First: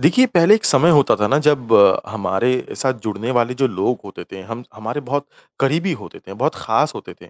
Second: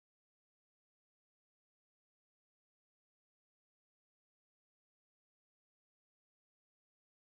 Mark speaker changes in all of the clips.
Speaker 1: देखिए, पहले एक समय होता था ना जब हमारे साथ जुड़ने वाले जो लोग होते थे, हम हमारे बहुत करीबी होते थे, बहुत ख़ास होते थे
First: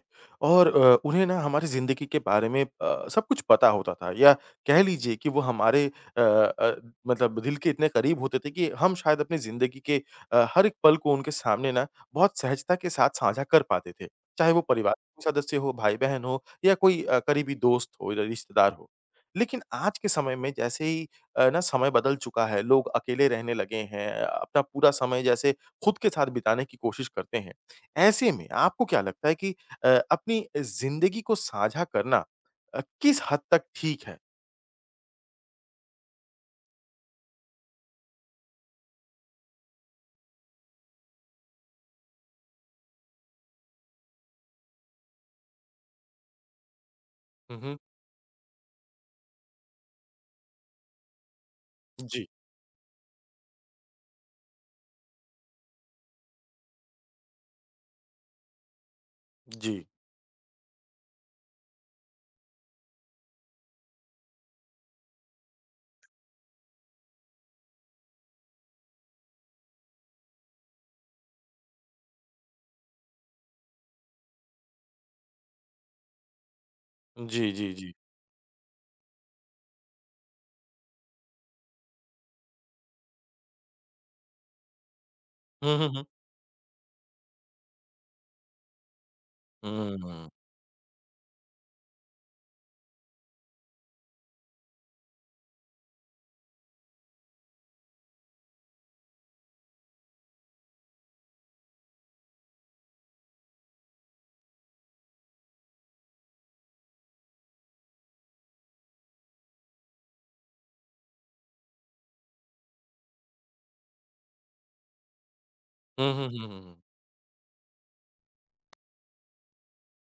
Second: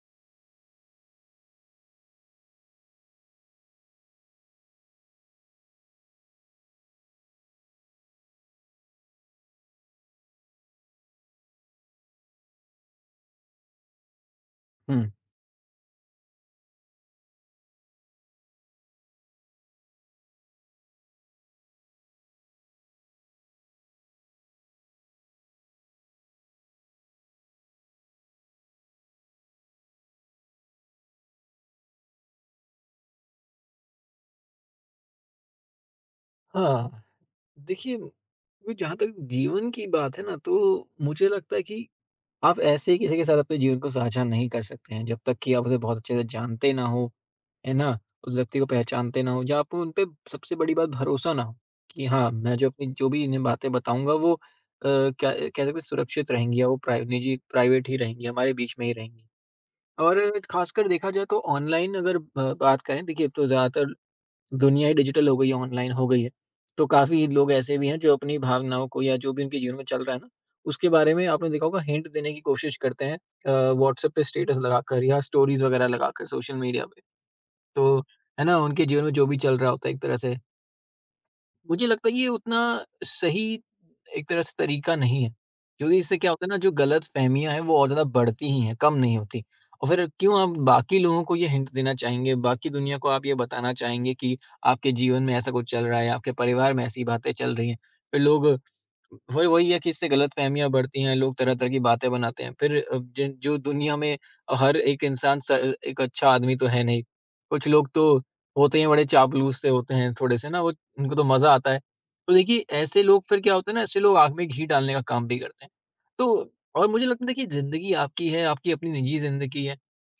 Speaker 1: और उन्हें ना हमारी ज़िंदगी के बारे में सब कुछ पता होता था या कह लीजिए कि वो हमारे अ अ, मतलब दिल के इतने करीब होते थे कि हम शायद अपनी ज़िंदगी के हर एक पल को उनके सामने ना बहुत सहजता के साथ साझा कर पाते थे। चाहे वो परिवार
Speaker 2: हुँ।
Speaker 1: का सदस्य हो, भाई-बहन हो या कोई करीबी दोस्त हो या रिश्तेदार हो। लेकिन आज के समय में जैसे ही ना समय बदल चुका है, लोग अकेले रहने लगे हैं, अपना पूरा समय जैसे खुद के साथ बिताने की कोशिश करते हैं। ऐसे में आपको क्या लगता है कि अपनी ज़िंदगी को साझा करना किस हद तक ठीक है?
Speaker 2: हाँ, देखिए वो जहाँ तक जीवन की बात है ना, तो मुझे लगता है कि आप ऐसे ही किसी के साथ अपने जीवन को साझा नहीं कर सकते हैं, जब तक कि आप उसे बहुत अच्छे से जानते ना हों,
Speaker 1: हुँ,
Speaker 2: है
Speaker 1: हुँ।
Speaker 2: ना? उस व्यक्ति को पहचानते ना हों या आपको उन पे सबसे बड़ी बात भरोसा ना हो कि
Speaker 1: जी,
Speaker 2: हाँ, मैं जो अपनी जो भी इन्हें बातें बताऊँगा वो क्या कह सकते हैं सुरक्षित रहेंगी या वो प्राइ निजी प्राइवेट ही रहेंगी, हमारे बीच में ही रहेंगी।
Speaker 1: जी।
Speaker 2: और ख़ासकर देखा जाए तो ऑनलाइन अगर ब बात करें देखिए, अब तो ज़्यादातर दुनिया ही डिजिटल हो गई है, ऑनलाइन हो गई है। तो काफ़ी लोग ऐसे भी हैं जो अपनी भावनाओं को या जो भी उनके जीवन में चल रहा है ना, उसके बारे में आपने देखा होगा हिंट देने की कोशिश करते हैं, व्हाट्सएप पे स्टेटस लगाकर या स्टोरीज़ वगैरह लगाकर सोशल मीडिया पे।
Speaker 1: जी, जी, जी।
Speaker 2: तो है ना, उनके जीवन में जो भी चल रहा होता है, एक तरह से मुझे लगता है ये उतना सही एक तरह से तरीका नहीं है।
Speaker 1: हुँ, हुँ,
Speaker 2: क्योंकि
Speaker 1: हुँ।
Speaker 2: इससे क्या होता है ना, जो गलतफ़हमियाँ हैं वो और ज़्यादा बढ़ती ही हैं, कम नहीं होती। और फिर
Speaker 1: हुँ।
Speaker 2: क्यों आप बाकी लोगों को ये हिंट देना चाहेंगे, बाकी दुनिया को आप ये बताना चाहेंगे कि आपके जीवन में ऐसा कुछ चल रहा है, आपके परिवार में ऐसी बातें चल रही हैं। फिर लोग फिर वही है कि इससे गलतफ़हमियाँ बढ़ती हैं, लोग तरह-तरह की बातें बनाते हैं। फिर जिन जो दुनिया में हर एक इंसान स एक अच्छा आदमी तो है नहीं। कुछ लोग तो होते ही बड़े चापलूस से होते हैं, थोड़े से ना, वो उनको तो मज़ा आता है। तो देखिए, ऐसे लोग फिर क्या होता है ना, ऐसे लोग आँख में घी डालने का काम भी करते हैं।
Speaker 1: हुँ, हुँ, हुँ,
Speaker 2: तो
Speaker 1: हुँ, हुँ।
Speaker 2: और मुझे लगता है, देखिए ज़िंदगी आपकी है, आपकी अपनी निजी ज़िंदगी है।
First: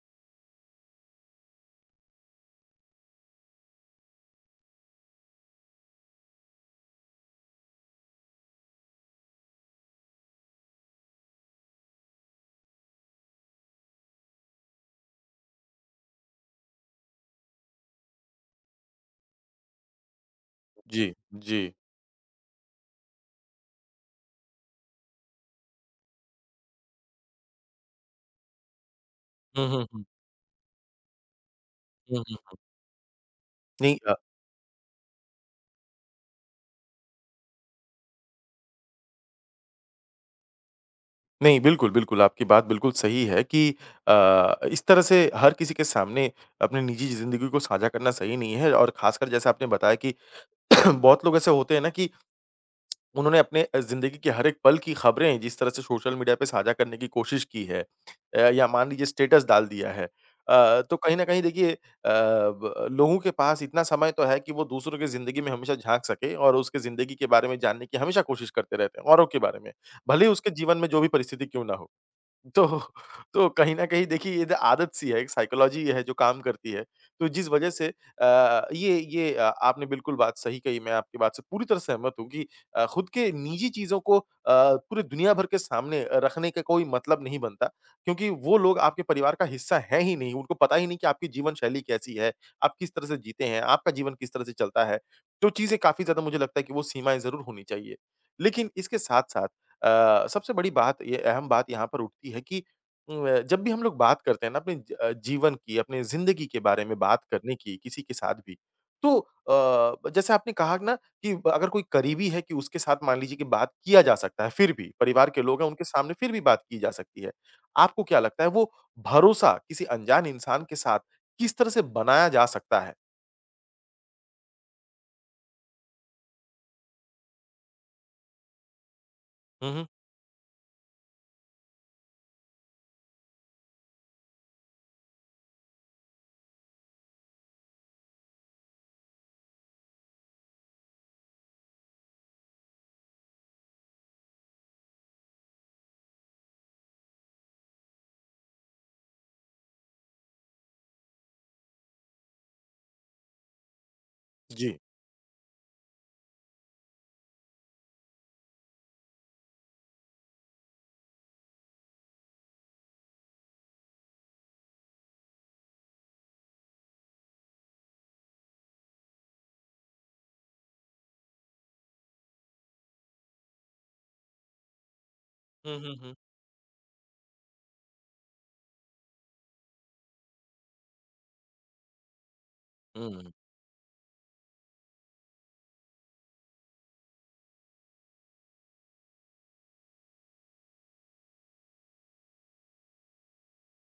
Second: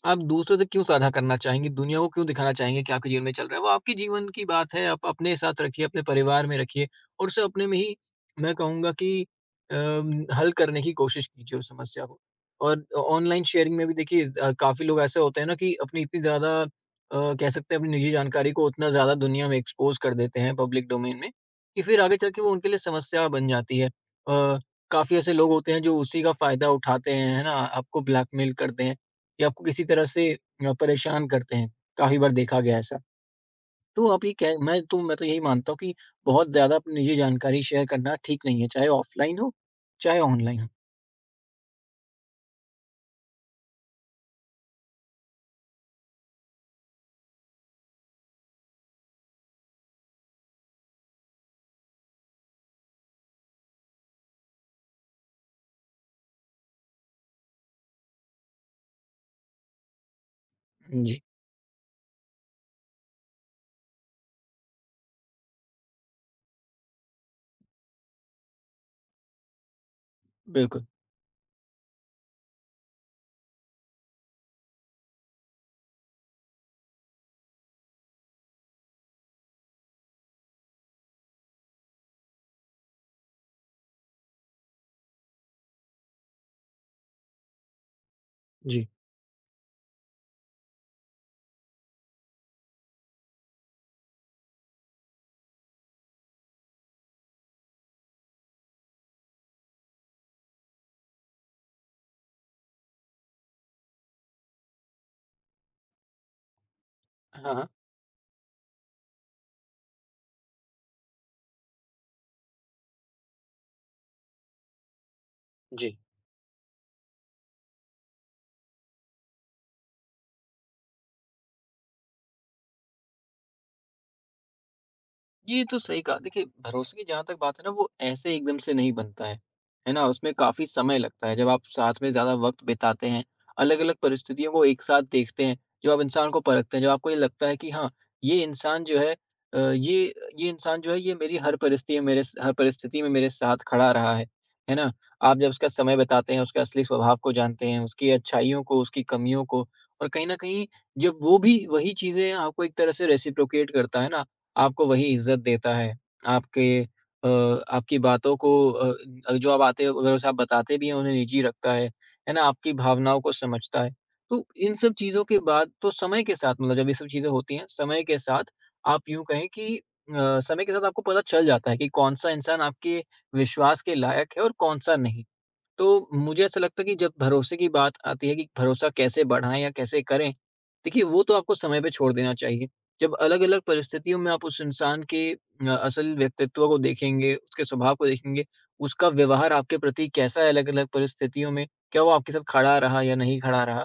Speaker 2: आप दूसरों से क्यों साझा करना चाहेंगे, दुनिया को क्यों दिखाना चाहेंगे कि आपके जीवन में चल रहा है? वो आपके जीवन की बात है, आप अपने साथ रखिए, अपने परिवार में रखिए और उसे अपने में ही, मैं कहूँगा कि हल करने की कोशिश कीजिए उस समस्या को। और ऑनलाइन शेयरिंग में भी देखिए, काफ़ी लोग ऐसे होते हैं ना कि अपनी इतनी ज़्यादा, कह सकते हैं अपनी निजी जानकारी को उतना ज़्यादा दुनिया में एक्सपोज़ कर देते हैं, पब्लिक
Speaker 1: जी,
Speaker 2: डोमेन में,
Speaker 1: जी।
Speaker 2: कि फिर आगे चल के वो उनके लिए समस्या बन जाती है। काफ़ी ऐसे लोग होते हैं जो उसी का फ़ायदा उठाते हैं, है ना? आपको ब्लैकमेल करते हैं या आपको
Speaker 1: हुँ,
Speaker 2: किसी
Speaker 1: हुँ, हुँ।
Speaker 2: तरह से परेशान करते हैं,
Speaker 1: हुँ,
Speaker 2: काफ़ी बार
Speaker 1: हुँ।
Speaker 2: देखा गया है ऐसा।
Speaker 1: नहीं
Speaker 2: तो आप ये कह मैं तो यही मानता हूँ कि बहुत ज़्यादा अपनी निजी जानकारी शेयर करना ठीक नहीं है, चाहे ऑफ़लाइन हो, चाहे ऑनलाइन हो।
Speaker 1: नहीं, बिल्कुल, बिल्कुल, आपकी बात बिल्कुल सही है कि इस तरह से हर किसी के सामने अपनी निजी ज़िंदगी को साझा करना सही नहीं है और ख़ासकर जैसा आपने बताया कि बहुत लोग ऐसे होते हैं ना कि उन्होंने अपने ज़िंदगी के हर एक पल की ख़बरें जिस तरह से सोशल मीडिया पे साझा करने की कोशिश की है या मान लीजिए स्टेटस डाल दिया है। तो कहीं
Speaker 2: जी,
Speaker 1: न कहीं देखिए ब लोगों के पास इतना समय तो है कि वो दूसरों की ज़िंदगी में हमेशा झाँक सकें और उसके ज़िंदगी के बारे में जानने की हमेशा कोशिश करते रहते हैं, औरों के बारे में, भले ही उसके जीवन
Speaker 2: बिल्कुल।
Speaker 1: में जो भी परिस्थिति क्यों ना हो। तो तो कहीं न कहीं देखिए ये तो आदत सी है, एक साइकोलॉजी है जो काम करती है। तो जिस वजह से ये आपने बिल्कुल बात सही कही, मैं आपकी बात से पूरी तरह सहमत हूँ कि खुद के निजी चीज़ों को पूरे दुनिया भर के सामने रखने का कोई मतलब नहीं बनता, क्योंकि वो लोग
Speaker 2: जी।
Speaker 1: आपके परिवार का हिस्सा हैं ही नहीं, उनको पता ही नहीं कि आपकी जीवन शैली कैसी है, आप किस तरह से जीते हैं, आपका जीवन किस तरह से चलता है। तो चीज़ें काफ़ी ज़्यादा मुझे लगता है कि वो सीमाएँ ज़रूर होनी चाहिए। लेकिन इसके साथ-साथ सबसे बड़ी बात ये अहम बात यहाँ पर उठती है कि जब भी हम लोग बात करते हैं ना अपने जीवन की, अपने ज़िंदगी के बारे में बात करने
Speaker 2: हाँ, हाँ।
Speaker 1: की किसी के साथ भी, तो जैसे आपने कहा ना कि अगर कोई करीबी है कि उसके साथ मान लीजिए कि बात किया जा सकता है फिर भी, परिवार के लोग हैं उनके
Speaker 2: जी।
Speaker 1: सामने फिर भी बात की जा सकती है। आपको क्या लगता है वो भरोसा किसी अनजान इंसान के साथ किस तरह से बनाया जा सकता है?
Speaker 2: ये तो सही कहा। देखिए, भरोसे की जहाँ तक बात है ना, वो ऐसे एकदम से नहीं बनता है।
Speaker 1: हुँ, हुँ।
Speaker 2: है ना? उसमें काफ़ी समय लगता है। जब आप साथ में ज़्यादा वक़्त बिताते हैं, अलग-अलग परिस्थितियों को एक साथ देखते हैं, जब आप इंसान को परखते हैं, जब आपको ये लगता है कि हाँ, ये इंसान जो है अ, ये ये इंसान जो है, ये मेरी हर परिस्थिति में मेरे साथ खड़ा रहा है। है ना? आप जब उसका समय बिताते हैं, उसके असली स्वभाव को जानते हैं, उसकी अच्छाइयों को, उसकी कमियों को, और कहीं न कहीं जब वो भी वही चीज़ें आपको एक तरह से रेसिप्रोकेट करता है ना,
Speaker 1: जी।
Speaker 2: आपको वही इज़्ज़त देता है। आपके अ, आपकी बातों को, जो आप आते हो, अगर उसे आप बताते भी हैं उन्हें निजी रखता है ना? आपकी भावनाओं को समझता है। तो इन सब चीज़ों के बाद तो समय के साथ, मतलब जब ये सब चीज़ें होती हैं, समय के साथ आप यूँ कहें कि समय के साथ आपको पता चल जाता है कि कौन-सा इंसान आपके विश्वास के लायक है और कौन-सा नहीं।
Speaker 1: हुँ, हुँ,
Speaker 2: तो
Speaker 1: हुँ।
Speaker 2: मुझे ऐसा लगता है कि जब भरोसे की बात आती है कि भरोसा कैसे बढ़ाएँ या कैसे करें, देखिए, वो तो आपको समय पे छोड़ देना चाहिए।
Speaker 1: हुँ,
Speaker 2: जब
Speaker 1: हुँ,
Speaker 2: अलग-अलग परिस्थितियों में आप उस इंसान के असल व्यक्तित्व को देखेंगे, उसके स्वभाव को देखेंगे, उसका व्यवहार आपके प्रति कैसा है अलग-अलग परिस्थितियों में, क्या वो आपके साथ खड़ा रहा या नहीं खड़ा रहा,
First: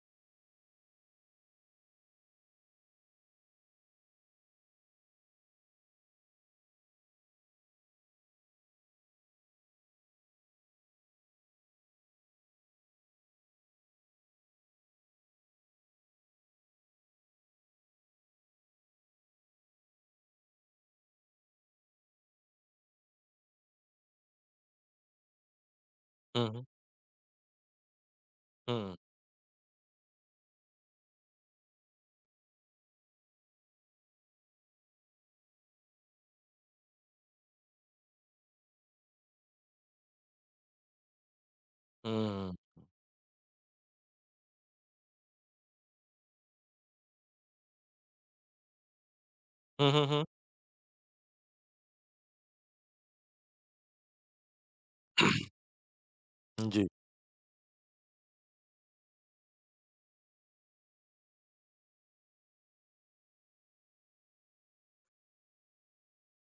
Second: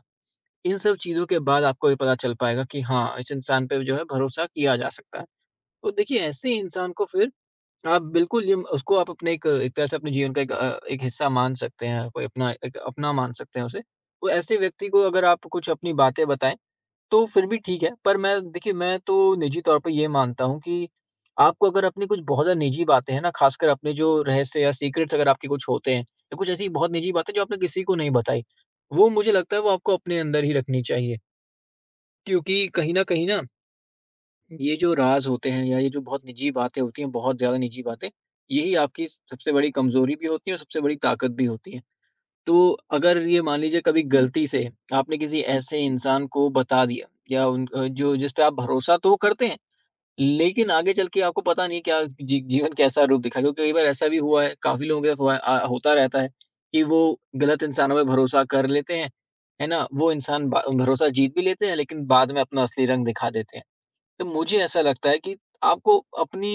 Speaker 2: इन सब चीज़ों के बाद आपको ये पता चल पाएगा कि हाँ, इस इंसान पे जो है भरोसा किया जा सकता है। तो देखिए, ऐसे इंसान को फिर आप बिल्कुल, ये उसको आप अपने एक एक तरह से अपने जीवन का एक हिस्सा मान सकते हैं, कोई अपना, एक अपना मान सकते हैं उसे। तो ऐसे व्यक्ति को अगर आप कुछ अपनी बातें बताएँ, तो फिर भी ठीक है। पर मैं देखिए मैं तो निजी तौर पे ये मानता हूँ कि आपको, अगर अपनी कुछ बहुत ज़्यादा निजी बातें हैं ना, ख़ासकर अपने जो रहस्य या सीक्रेट्स अगर आपके कुछ होते हैं, या
Speaker 1: हुँ,
Speaker 2: कुछ
Speaker 1: हुँ,
Speaker 2: ऐसी बहुत निजी बातें जो आपने किसी को नहीं बताई,
Speaker 1: हुँ,
Speaker 2: वो मुझे लगता है वो आपको अपने अंदर ही रखनी चाहिए। क्योंकि कहीं न कहीं ना, ये जो राज़ होते हैं या ये जो बहुत निजी बातें होती हैं, बहुत ज़्यादा निजी बातें, यही आपकी सबसे बड़ी कमज़ोरी भी होती है और सबसे बड़ी ताकत भी होती है।
Speaker 1: हुँ,
Speaker 2: तो अगर ये मान लीजिए कभी गलती से आपने किसी ऐसे इंसान को बता दिया, या जो जिस पे आप भरोसा तो करते हैं,
Speaker 1: हुँ, हुँ, हुँ, हुँ,
Speaker 2: लेकिन आगे चल के आपको पता नहीं है क्या जीवन कैसा रूप दिखाएगा, क्योंकि कई बार ऐसा भी हुआ है, काफ़ी लोगों के साथ हुआ है, होता रहता है कि
Speaker 1: जी,
Speaker 2: वो गलत इंसानों पे भरोसा कर लेते हैं, है ना? वो इंसान ब भरोसा जीत भी लेते हैं लेकिन बाद में अपना असली रंग दिखा देते हैं। तो मुझे ऐसा लगता है कि आपको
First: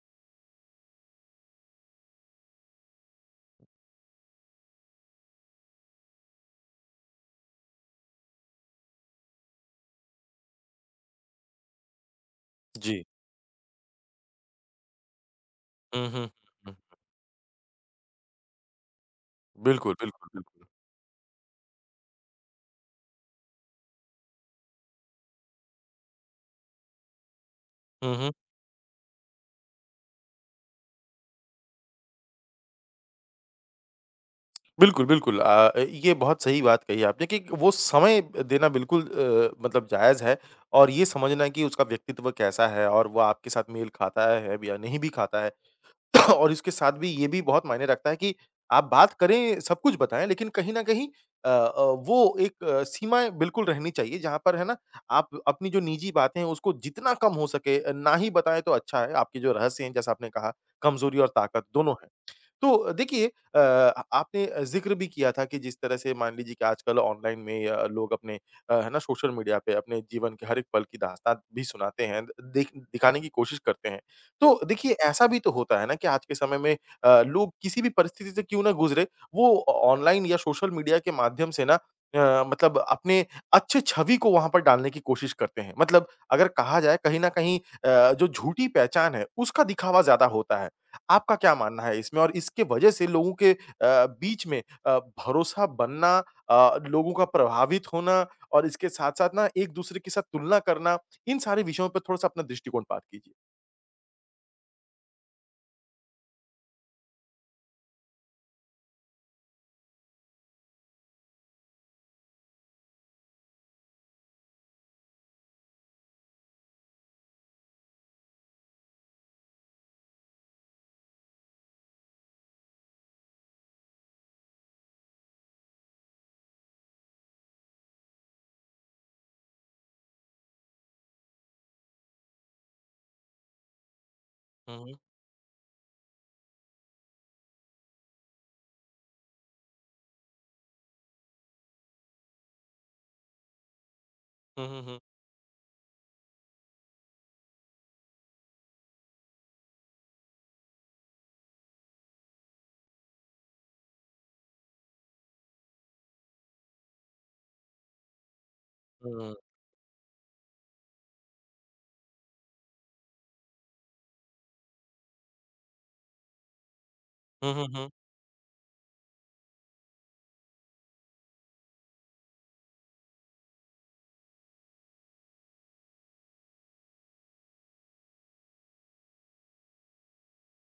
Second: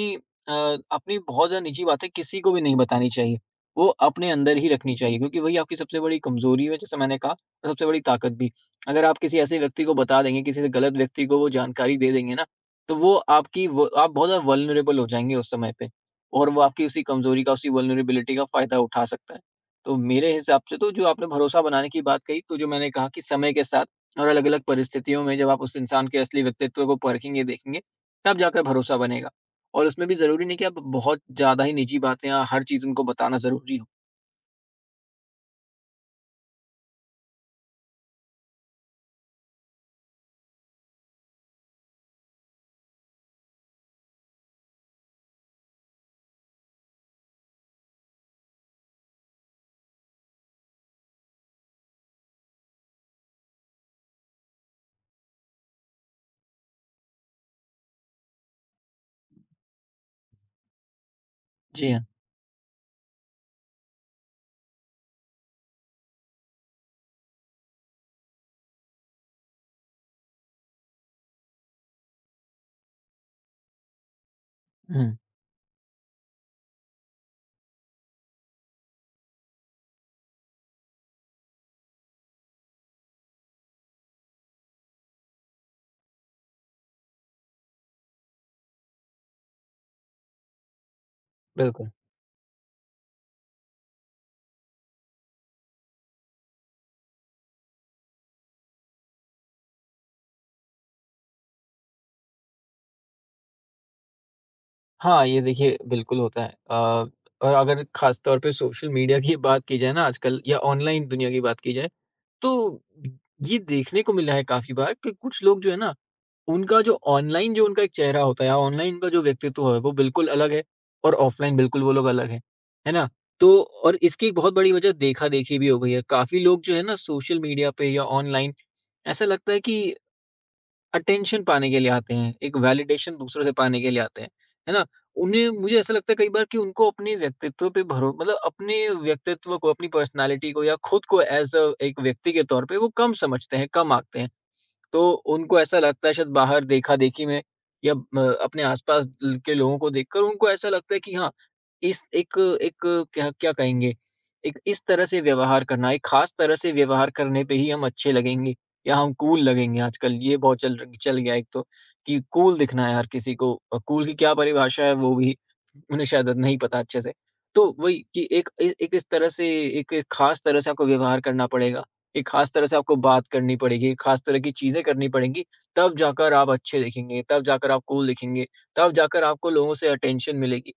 Speaker 2: अ, अपनी बहुत ज़्यादा निजी बातें किसी को भी नहीं बतानी चाहिए। वो अपने अंदर ही रखनी चाहिए, क्योंकि वही आपकी सबसे बड़ी कमज़ोरी है, जैसे मैंने कहा, और सबसे बड़ी ताकत भी। अगर आप किसी ऐसे व्यक्ति को बता देंगे, किसी गलत व्यक्ति को वो जानकारी दे देंगे ना, तो
Speaker 1: जी।
Speaker 2: वो आपकी व आप बहुत ज़्यादा वल्नरेबल हो जाएँगे उस समय पे,
Speaker 1: हुँ, हुँ, हुँ,
Speaker 2: और वो
Speaker 1: हुँ।
Speaker 2: आपकी उसी कमज़ोरी का, उसी वल्नरेबिलिटी का फ़ायदा उठा सकता है।
Speaker 1: बिल्कुल,
Speaker 2: तो
Speaker 1: बिल्कुल,
Speaker 2: मेरे हिसाब
Speaker 1: बिल्कुल।
Speaker 2: से तो, जो आपने भरोसा बनाने की बात कही, तो जो मैंने कहा कि समय के साथ और अलग-अलग परिस्थितियों में जब आप उस इंसान के असली व्यक्तित्व को परखेंगे, देखेंगे,
Speaker 1: हुँ, हुँ।
Speaker 2: तब जाकर भरोसा बनेगा। और उसमें भी ज़रूरी नहीं कि आप बहुत ज़्यादा ही निजी बातें या हर चीज़ उनको बताना ज़रूरी हो।
Speaker 1: बिल्कुल, बिल्कुल ये बहुत सही बात कही आपने कि वो समय देना बिल्कुल मतलब जायज़ है और ये समझना कि उसका व्यक्तित्व कैसा है और वो आपके साथ मेल खाता है या नहीं भी खाता है। और इसके साथ भी ये भी बहुत मायने रखता है कि आप बात करें, सब कुछ बताएँ लेकिन कहीं न कहीं वो एक सीमाएँ बिल्कुल रहनी चाहिए जहाँ पर है ना, आप अपनी जो निजी बातें हैं उसको जितना कम हो सके ना ही बताएँ तो अच्छा है। आपके जो रहस्य हैं जैसा आपने कहा, कमज़ोरी और ताकत
Speaker 2: जी
Speaker 1: दोनों
Speaker 2: हाँ।
Speaker 1: तो देखिए अ, आपने ज़िक्र भी किया था कि जिस तरह से मान लीजिए कि आजकल ऑनलाइन में लोग अपने है ना सोशल मीडिया पे अपने जीवन के हर एक पल की दास्तान भी सुनाते हैं, दिखाने की कोशिश करते हैं। तो देखिए
Speaker 2: हुँ,
Speaker 1: ऐसा भी तो होता है ना कि आज के समय में लोग किसी भी परिस्थिति से क्यों ना गुज़रे, वो ऑ ऑनलाइन या सोशल मीडिया के माध्यम से ना मतलब अपने अच्छे छवि को वहाँ पर डालने की कोशिश करते हैं। मतलब अगर कहा जाए कहीं न कहीं जो झूठी पहचान है उसका दिखावा ज़्यादा होता है। आपका क्या मानना
Speaker 2: बिल्कुल।
Speaker 1: है इसमें और इसके वजह से लोगों के बीच में भरोसा बनना लोगों का प्रभावित होना और इसके साथ-साथ ना एक-दूसरे के साथ तुलना करना, इन सारे विषयों पर थोड़ा-सा अपना दृष्टिकोण पात कीजिए?
Speaker 2: हाँ, ये देखिए बिल्कुल होता है। और अगर ख़ास तौर पे सोशल मीडिया की बात की जाए ना आजकल, या ऑनलाइन दुनिया की बात की जाए, तो ये देखने को मिला है काफ़ी बार कि कुछ लोग जो है ना, उनका जो ऑनलाइन जो उनका एक चेहरा होता है या ऑनलाइन का जो व्यक्तित्व है, वो बिल्कुल अलग है और ऑफ़लाइन बिल्कुल वो लोग अलग हैं। है ना? तो और इसकी एक बहुत बड़ी वजह देखा-देखी भी हो गई है। काफ़ी लोग जो है ना, सोशल मीडिया पे या ऑनलाइन ऐसा लगता है कि अटेंशन पाने के लिए आते हैं, एक वैलिडेशन दूसरों से पाने के लिए आते हैं, है
Speaker 1: हुँ,
Speaker 2: ना?
Speaker 1: हुँ।
Speaker 2: उन्हें, मुझे ऐसा लगता है कई बार कि उनको अपने व्यक्तित्व पे भरो मतलब अपने व्यक्तित्व को, अपनी पर्सनैलिटी को, या खुद को एज़ अ एक व्यक्ति के तौर पे वो कम समझते हैं, कम आँकते हैं।
Speaker 1: हुँ, हुँ, हुँ।
Speaker 2: तो उनको ऐसा लगता है शायद, बाहर देखा-देखी में या म अपने आस-पास ल के लोगों को देखकर उनको ऐसा लगता है कि हाँ, इस एक एक क्या क्या कहेंगे, एक इस तरह से व्यवहार करना, एक खास तरह से व्यवहार करने पे ही हम अच्छे लगेंगे या
Speaker 1: हुँ,
Speaker 2: हम
Speaker 1: हुँ, हुँ।
Speaker 2: कूल लगेंगे। आजकल ये बहुत चल गया है एक तो, कि कूल दिखना है हर किसी को, कूल की क्या परिभाषा है वो भी उन्हें शायद नहीं पता अच्छे से।
Speaker 1: हुँ, हुँ,
Speaker 2: तो
Speaker 1: हुँ।
Speaker 2: वही कि एक ए एक इस तरह से एक एक खास तरह से आपको व्यवहार करना पड़ेगा। एक खास तरह से आपको बात करनी पड़ेगी, खास तरह की चीज़ें करनी पड़ेंगी, तब जाकर आप अच्छे दिखेंगे, तब जाकर आप कूल दिखेंगे, तब जाकर आपको लोगों से अटेंशन मिलेगी।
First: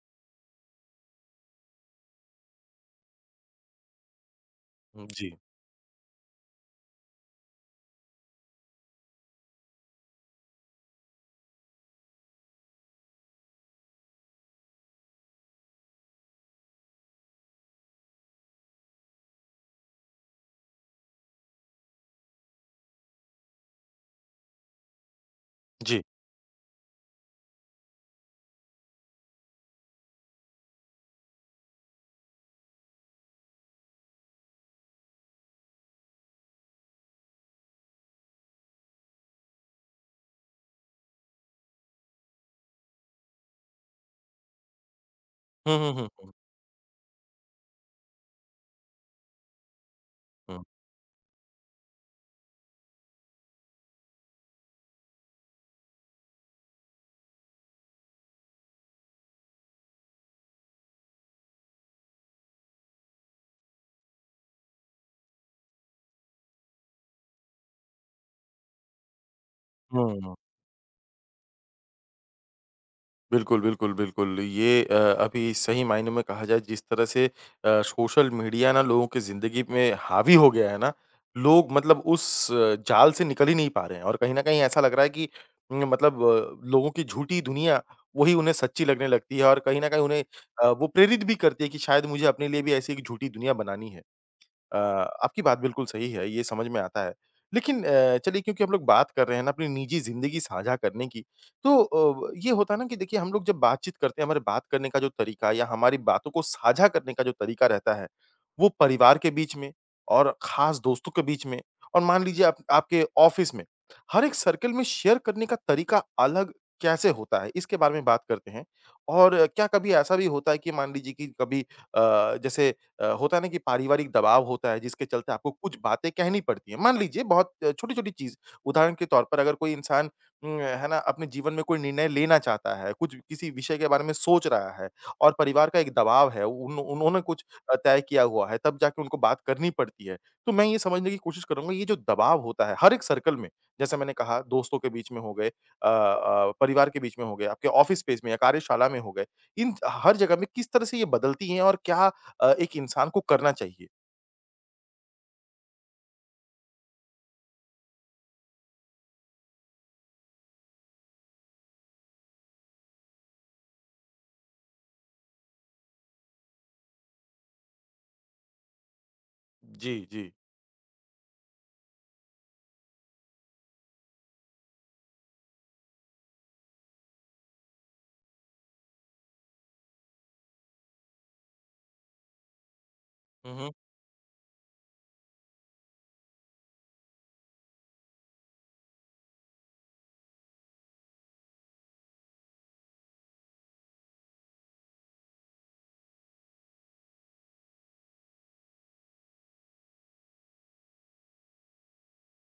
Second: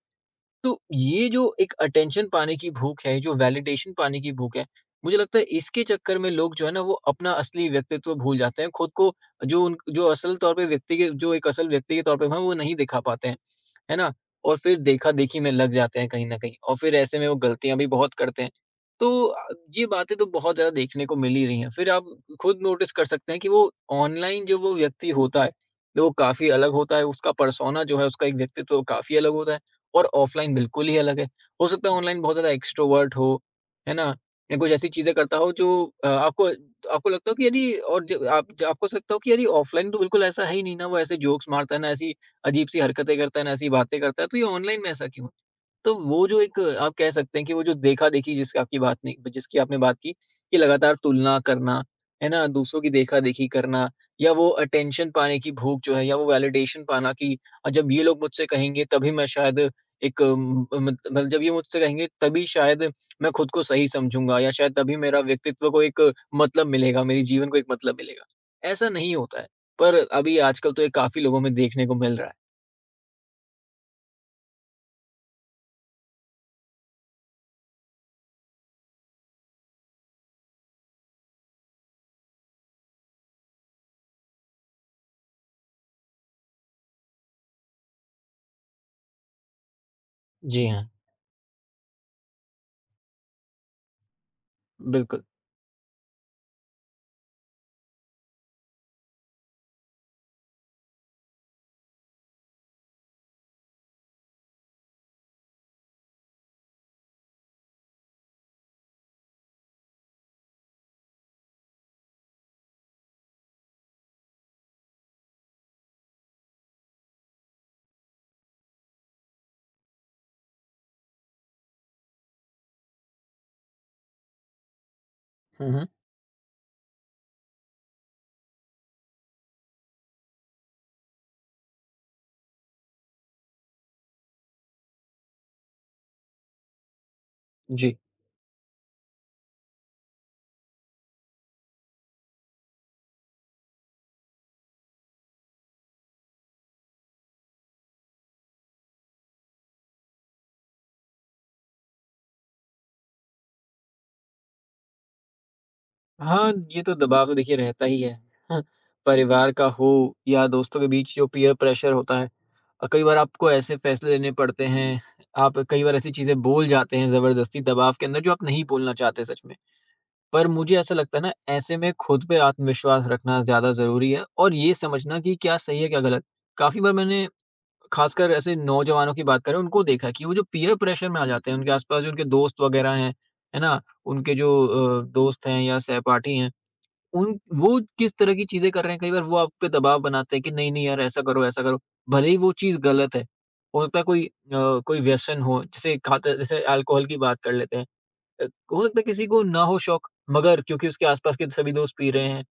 Speaker 2: तो ये जो एक अटेंशन पाने की भूख है, जो वैलिडेशन पाने की भूख है, मुझे
Speaker 1: जी,
Speaker 2: लगता है इसके चक्कर में लोग जो है ना, वो अपना असली व्यक्तित्व भूल जाते हैं। खुद को जो असल तौर पे, व्यक्ति के जो एक असल व्यक्ति के तौर पे हैं, वो नहीं दिखा पाते हैं। है ना? और फिर देखा-देखी में लग जाते हैं कहीं न कहीं, और फिर ऐसे में वो गलतियाँ भी बहुत करते हैं। तो अ, ये बातें तो बहुत ज़्यादा देखने को मिल ही रही हैं। फिर आप खुद नोटिस कर सकते हैं कि वो ऑनलाइन जो वो व्यक्ति होता है,
Speaker 1: जी।
Speaker 2: तो वो काफ़ी अलग होता है। उसका पर्सोना जो है, उसका एक व्यक्तित्व काफ़ी अलग होता है। और ऑफलाइन बिल्कुल ही अलग है। हो सकता है ऑनलाइन बहुत ज़्यादा एक्स्ट्रोवर्ट हो, है ना? या कुछ ऐसी चीज़ें करता हो जो आपको आपको लगता हो कि यार, ये और ज आप ज आपको लगता हो कि यार, ये ऑफलाइन तो बिल्कुल ऐसा है ही नहीं ना, वो ऐसे जोक्स मारता है ना, ऐसी अजीब-सी हरकतें करता है ना, ऐसी बातें करता है, तो ये ऑनलाइन में ऐसा क्यों है?
Speaker 1: हुँ, हुँ,
Speaker 2: तो
Speaker 1: हुँ,
Speaker 2: वो
Speaker 1: हुँ,
Speaker 2: जो एक, आप कह सकते हैं कि वो जो देखा-देखी, जिसकी आपकी बात नहीं जिसकी आपने बात की कि
Speaker 1: हुँ।
Speaker 2: लगातार तुलना करना, है ना? दूसरों की देखा-देखी करना या वो अटेंशन पाने की भूख जो है, या वो वैलिडेशन पाना कि जब ये लोग मुझसे कहेंगे तभी मैं शायद, एक म मत मतलब जब ये मुझसे कहेंगे तभी शायद मैं खुद को सही समझूँगा, या शायद तभी मेरा व्यक्तित्व को एक मतलब मिलेगा, मेरे जीवन को एक मतलब मिलेगा। ऐसा नहीं होता है, पर
Speaker 1: हुँ।
Speaker 2: अभी आजकल तो ये काफ़ी लोगों में देखने को मिल रहा है।
Speaker 1: बिल्कुल, बिल्कुल, बिल्कुल। ये अभी सही मायने में कहा जाए जिस तरह से सोशल मीडिया ना लोगों की ज़िंदगी में हावी हो गया है ना, लोग मतलब उस जाल से निकल ही नहीं पा रहे हैं और कहीं न कहीं ऐसा लग रहा है कि मतलब लोगों की झूठी दुनिया वही उन्हें सच्ची लगने लगती है और कहीं न कहीं उन्हें
Speaker 2: जी
Speaker 1: वो
Speaker 2: हाँ,
Speaker 1: प्रेरित भी करती है कि शायद मुझे अपने लिए भी ऐसी एक झूठी दुनिया बनानी है।
Speaker 2: बिल्कुल।
Speaker 1: आपकी बात बिल्कुल सही है, ये समझ में आता है। लेकिन चलिए क्योंकि हम लोग बात कर रहे हैं ना अपनी निजी ज़िंदगी साझा करने की, तो ये होता है ना कि देखिए हम लोग जब बातचीत करते हैं, हमारे बात करने का जो तरीका या हमारी बातों को साझा करने का जो तरीका रहता है, वो परिवार के बीच में और ख़ास दोस्तों के बीच में और मान लीजिए आप आपके ऑफ़िस में, हर एक सर्कल में शेयर करने का तरीका अलग कैसे होता है, इसके बारे में बात करते हैं। और क्या कभी ऐसा भी होता है कि मान लीजिए कि कभी अ, जैसे होता है ना कि पारिवारिक दबाव होता है जिसके चलते आपको
Speaker 2: हुँ,
Speaker 1: कुछ
Speaker 2: हुँ।
Speaker 1: बातें कहनी पड़ती हैं। मान लीजिए बहुत छोटी-छोटी चीज़ उदाहरण के तौर पर अगर कोई इंसान है ना अपने जीवन में कोई निर्णय लेना चाहता है, कुछ किसी विषय के बारे में सोच रहा है और परिवार का एक दबाव है, उन उन्होंने कुछ
Speaker 2: जी।
Speaker 1: तय किया हुआ है तब जाके उनको बात करनी पड़ती है। तो मैं ये समझने की कोशिश करूँगा ये जो दबाव होता है हर एक सर्कल में, जैसे मैंने कहा दोस्तों के बीच में हो गए परिवार के बीच में हो गए, आपके ऑफिस स्पेस में या कार्यशाला में हो गए, इन हर जगह में किस तरह से ये बदलती हैं और क्या एक इंसान को करना चाहिए।
Speaker 2: हाँ, ये तो दबाव तो देखिए रहता ही है। हाँ, परिवार का हो या दोस्तों के बीच जो पीयर प्रेशर होता है, कई बार आपको ऐसे फैसले लेने पड़ते हैं, आप कई बार ऐसी चीज़ें बोल जाते हैं ज़बरदस्ती दबाव के अंदर जो आप नहीं बोलना चाहते सच में।
Speaker 1: जी, जी।
Speaker 2: पर मुझे ऐसा लगता है ना, ऐसे में खुद पे आत्मविश्वास रखना ज़्यादा ज़रूरी है, और ये समझना कि क्या सही है क्या गलत। काफ़ी बार मैंने, खासकर ऐसे नौजवानों की बात करें, उनको देखा है कि वो जो पीयर प्रेशर में आ जाते हैं, उनके आस-पास जो उनके दोस्त वग़ैरह हैं,
Speaker 1: हुँ,
Speaker 2: है
Speaker 1: हुँ।
Speaker 2: ना? उनके जो दोस्त हैं या सहपाठी हैं, उन वो किस तरह की चीज़ें कर रहे हैं, कई बार वो आप पे दबाव बनाते हैं कि नहीं, नहीं यार ऐसा करो, ऐसा करो। भले ही वो चीज़ गलत है। हो सकता है कोई, कोई व्यसन हो, जैसे खाते जैसे अल्कोहल की बात कर लेते हैं। अ, हो सकता है किसी को ना हो शौक, मगर क्योंकि उसके आसपास के सभी दोस्त पी रहे हैं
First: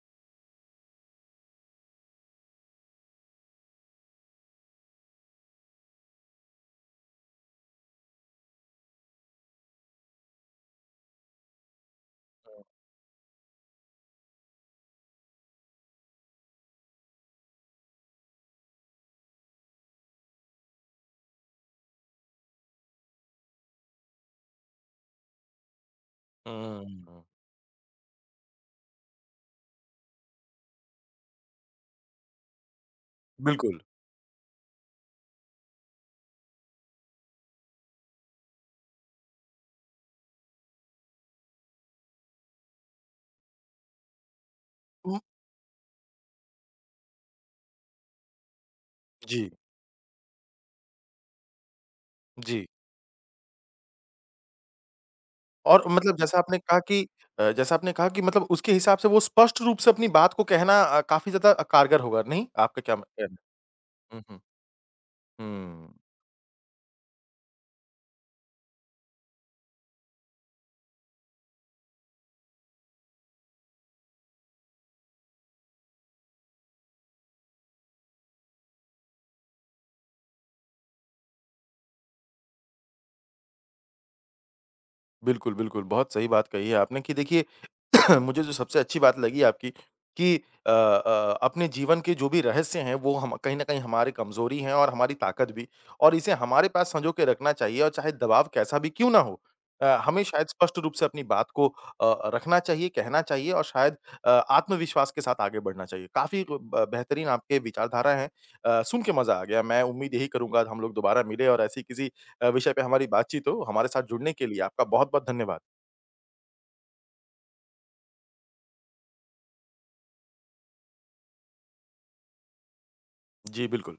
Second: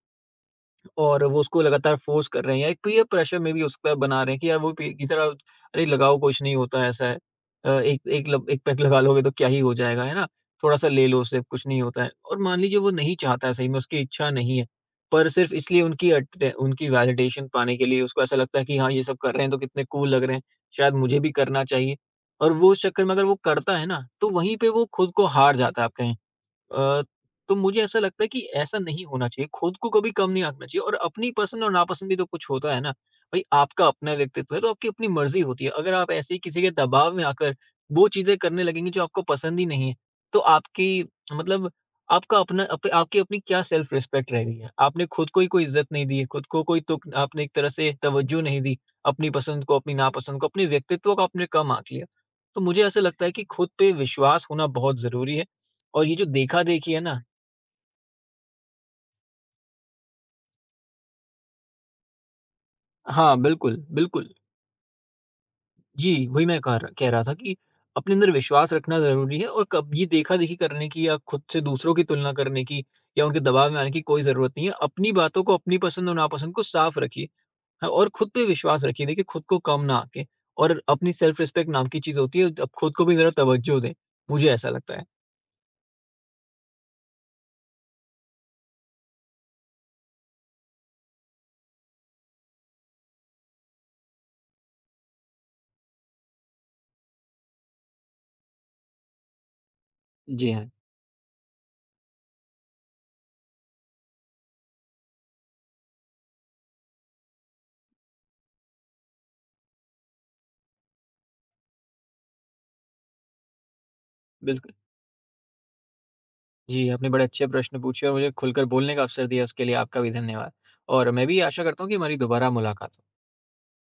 Speaker 2: और वो उसको लगातार फोर्स कर रहे हैं, या एक पीयर प्रेशर में भी उसका बना रहे हैं कि यार, वो पी- की तरह अरे लगाओ, कुछ नहीं होता, ऐसा है, एक एक लब, एक पैक लगा लोगे तो क्या ही हो जाएगा, है ना, थोड़ा सा ले लो, उससे कुछ नहीं होता है। और मान लीजिए वो नहीं चाहता है, सही में उसकी इच्छा नहीं है, पर सिर्फ इसलिए उनकी वैलिडेशन पाने के लिए उसको ऐसा लगता है कि हाँ, ये सब कर रहे हैं तो कितने कूल लग रहे हैं, शायद मुझे भी करना चाहिए। और वो उस चक्कर में अगर वो करता है ना, तो वहीं पे वो खुद को हार जाता है आप कहें। अ,
Speaker 1: हुँ,
Speaker 2: तो मुझे ऐसा लगता है कि ऐसा नहीं होना चाहिए। खुद को कभी कम नहीं आंकना चाहिए, और अपनी पसंद और नापसंद भी तो कुछ होता है ना। भई
Speaker 1: बिल्कुल।
Speaker 2: आपका अपना व्यक्तित्व है, तो आपकी अपनी मर्ज़ी होती है। अगर आप ऐसे ही किसी के दबाव में आकर वो चीज़ें करने लगेंगे जो आपको पसंद ही नहीं है, तो आपकी, मतलब, आपका अपना अप आपकी अपनी क्या सेल्फ रिस्पेक्ट रह गई है? आपने
Speaker 1: हुँ।
Speaker 2: खुद को ही कोई इज़्ज़त नहीं दी है, खुद को कोई तुक, आपने एक तरह से तवज्जो नहीं दी, अपनी
Speaker 1: जी,
Speaker 2: पसंद को, अपनी नापसंद को, अपने व्यक्तित्व को आपने कम आँक लिया। तो
Speaker 1: जी।
Speaker 2: मुझे ऐसा लगता है कि खुद पे विश्वास होना बहुत ज़रूरी है।
Speaker 1: और
Speaker 2: और ये
Speaker 1: मतलब
Speaker 2: जो
Speaker 1: जैसा आपने कहा
Speaker 2: देखा-देखी है
Speaker 1: कि
Speaker 2: ना।
Speaker 1: जैसा आपने कहा कि मतलब उसके हिसाब से वो स्पष्ट रूप से अपनी बात को कहना काफ़ी ज़्यादा कारगर होगा, नहीं? आपका क्या म कहना
Speaker 2: हाँ, बिल्कुल,
Speaker 1: है? हुँ,
Speaker 2: बिल्कुल।
Speaker 1: हुँ। हुँ।
Speaker 2: जी, वही मैं कह रहा था कि अपने अंदर विश्वास रखना ज़रूरी है, और कब ये देखा-देखी करने की या खुद से दूसरों की तुलना करने की या उनके दबाव में आने की कोई ज़रूरत नहीं है। अपनी बातों को, अपनी पसंद और नापसंद को साफ रखिए। हाँ, और खुद पे विश्वास रखिए। देखिए, खुद को कम ना आँकें, और अपनी सेल्फ रिस्पेक्ट नाम की चीज़ होती है, अब खुद को भी ज़रा तवज्जो दें। मुझे ऐसा लगता है।
Speaker 1: बिल्कुल, बिल्कुल, बहुत सही बात कही है आपने कि देखिए मुझे जो सबसे अच्छी बात लगी आपकी कि अपने जीवन के जो भी रहस्य हैं वो हम कहीं न कहीं हमारी कमज़ोरी हैं और हमारी ताकत भी और इसे हमारे पास सँजो के रखना चाहिए और चाहे दबाव कैसा भी क्यों ना हो हमें शायद
Speaker 2: जी हाँ,
Speaker 1: स्पष्ट रूप से अपनी बात को रखना चाहिए, कहना चाहिए और शायद आत्मविश्वास के साथ आगे बढ़ना चाहिए। काफ़ी ब बेहतरीन आपके विचारधारा हैं सुन के मज़ा आ गया। मैं उम्मीद यही करूँगा हम लोग दोबारा मिलें और ऐसी किसी विषय पे हमारी बातचीत हो। हमारे साथ जुड़ने के लिए
Speaker 2: बिल्कुल।
Speaker 1: आपका बहुत-बहुत धन्यवाद।
Speaker 2: जी, आपने बड़े अच्छे प्रश्न पूछे और मुझे खुलकर बोलने का अवसर दिया, उसके लिए आपका भी धन्यवाद। और मैं भी आशा करता हूँ कि हमारी दोबारा मुलाकात हो।
Speaker 1: जी, बिल्कुल।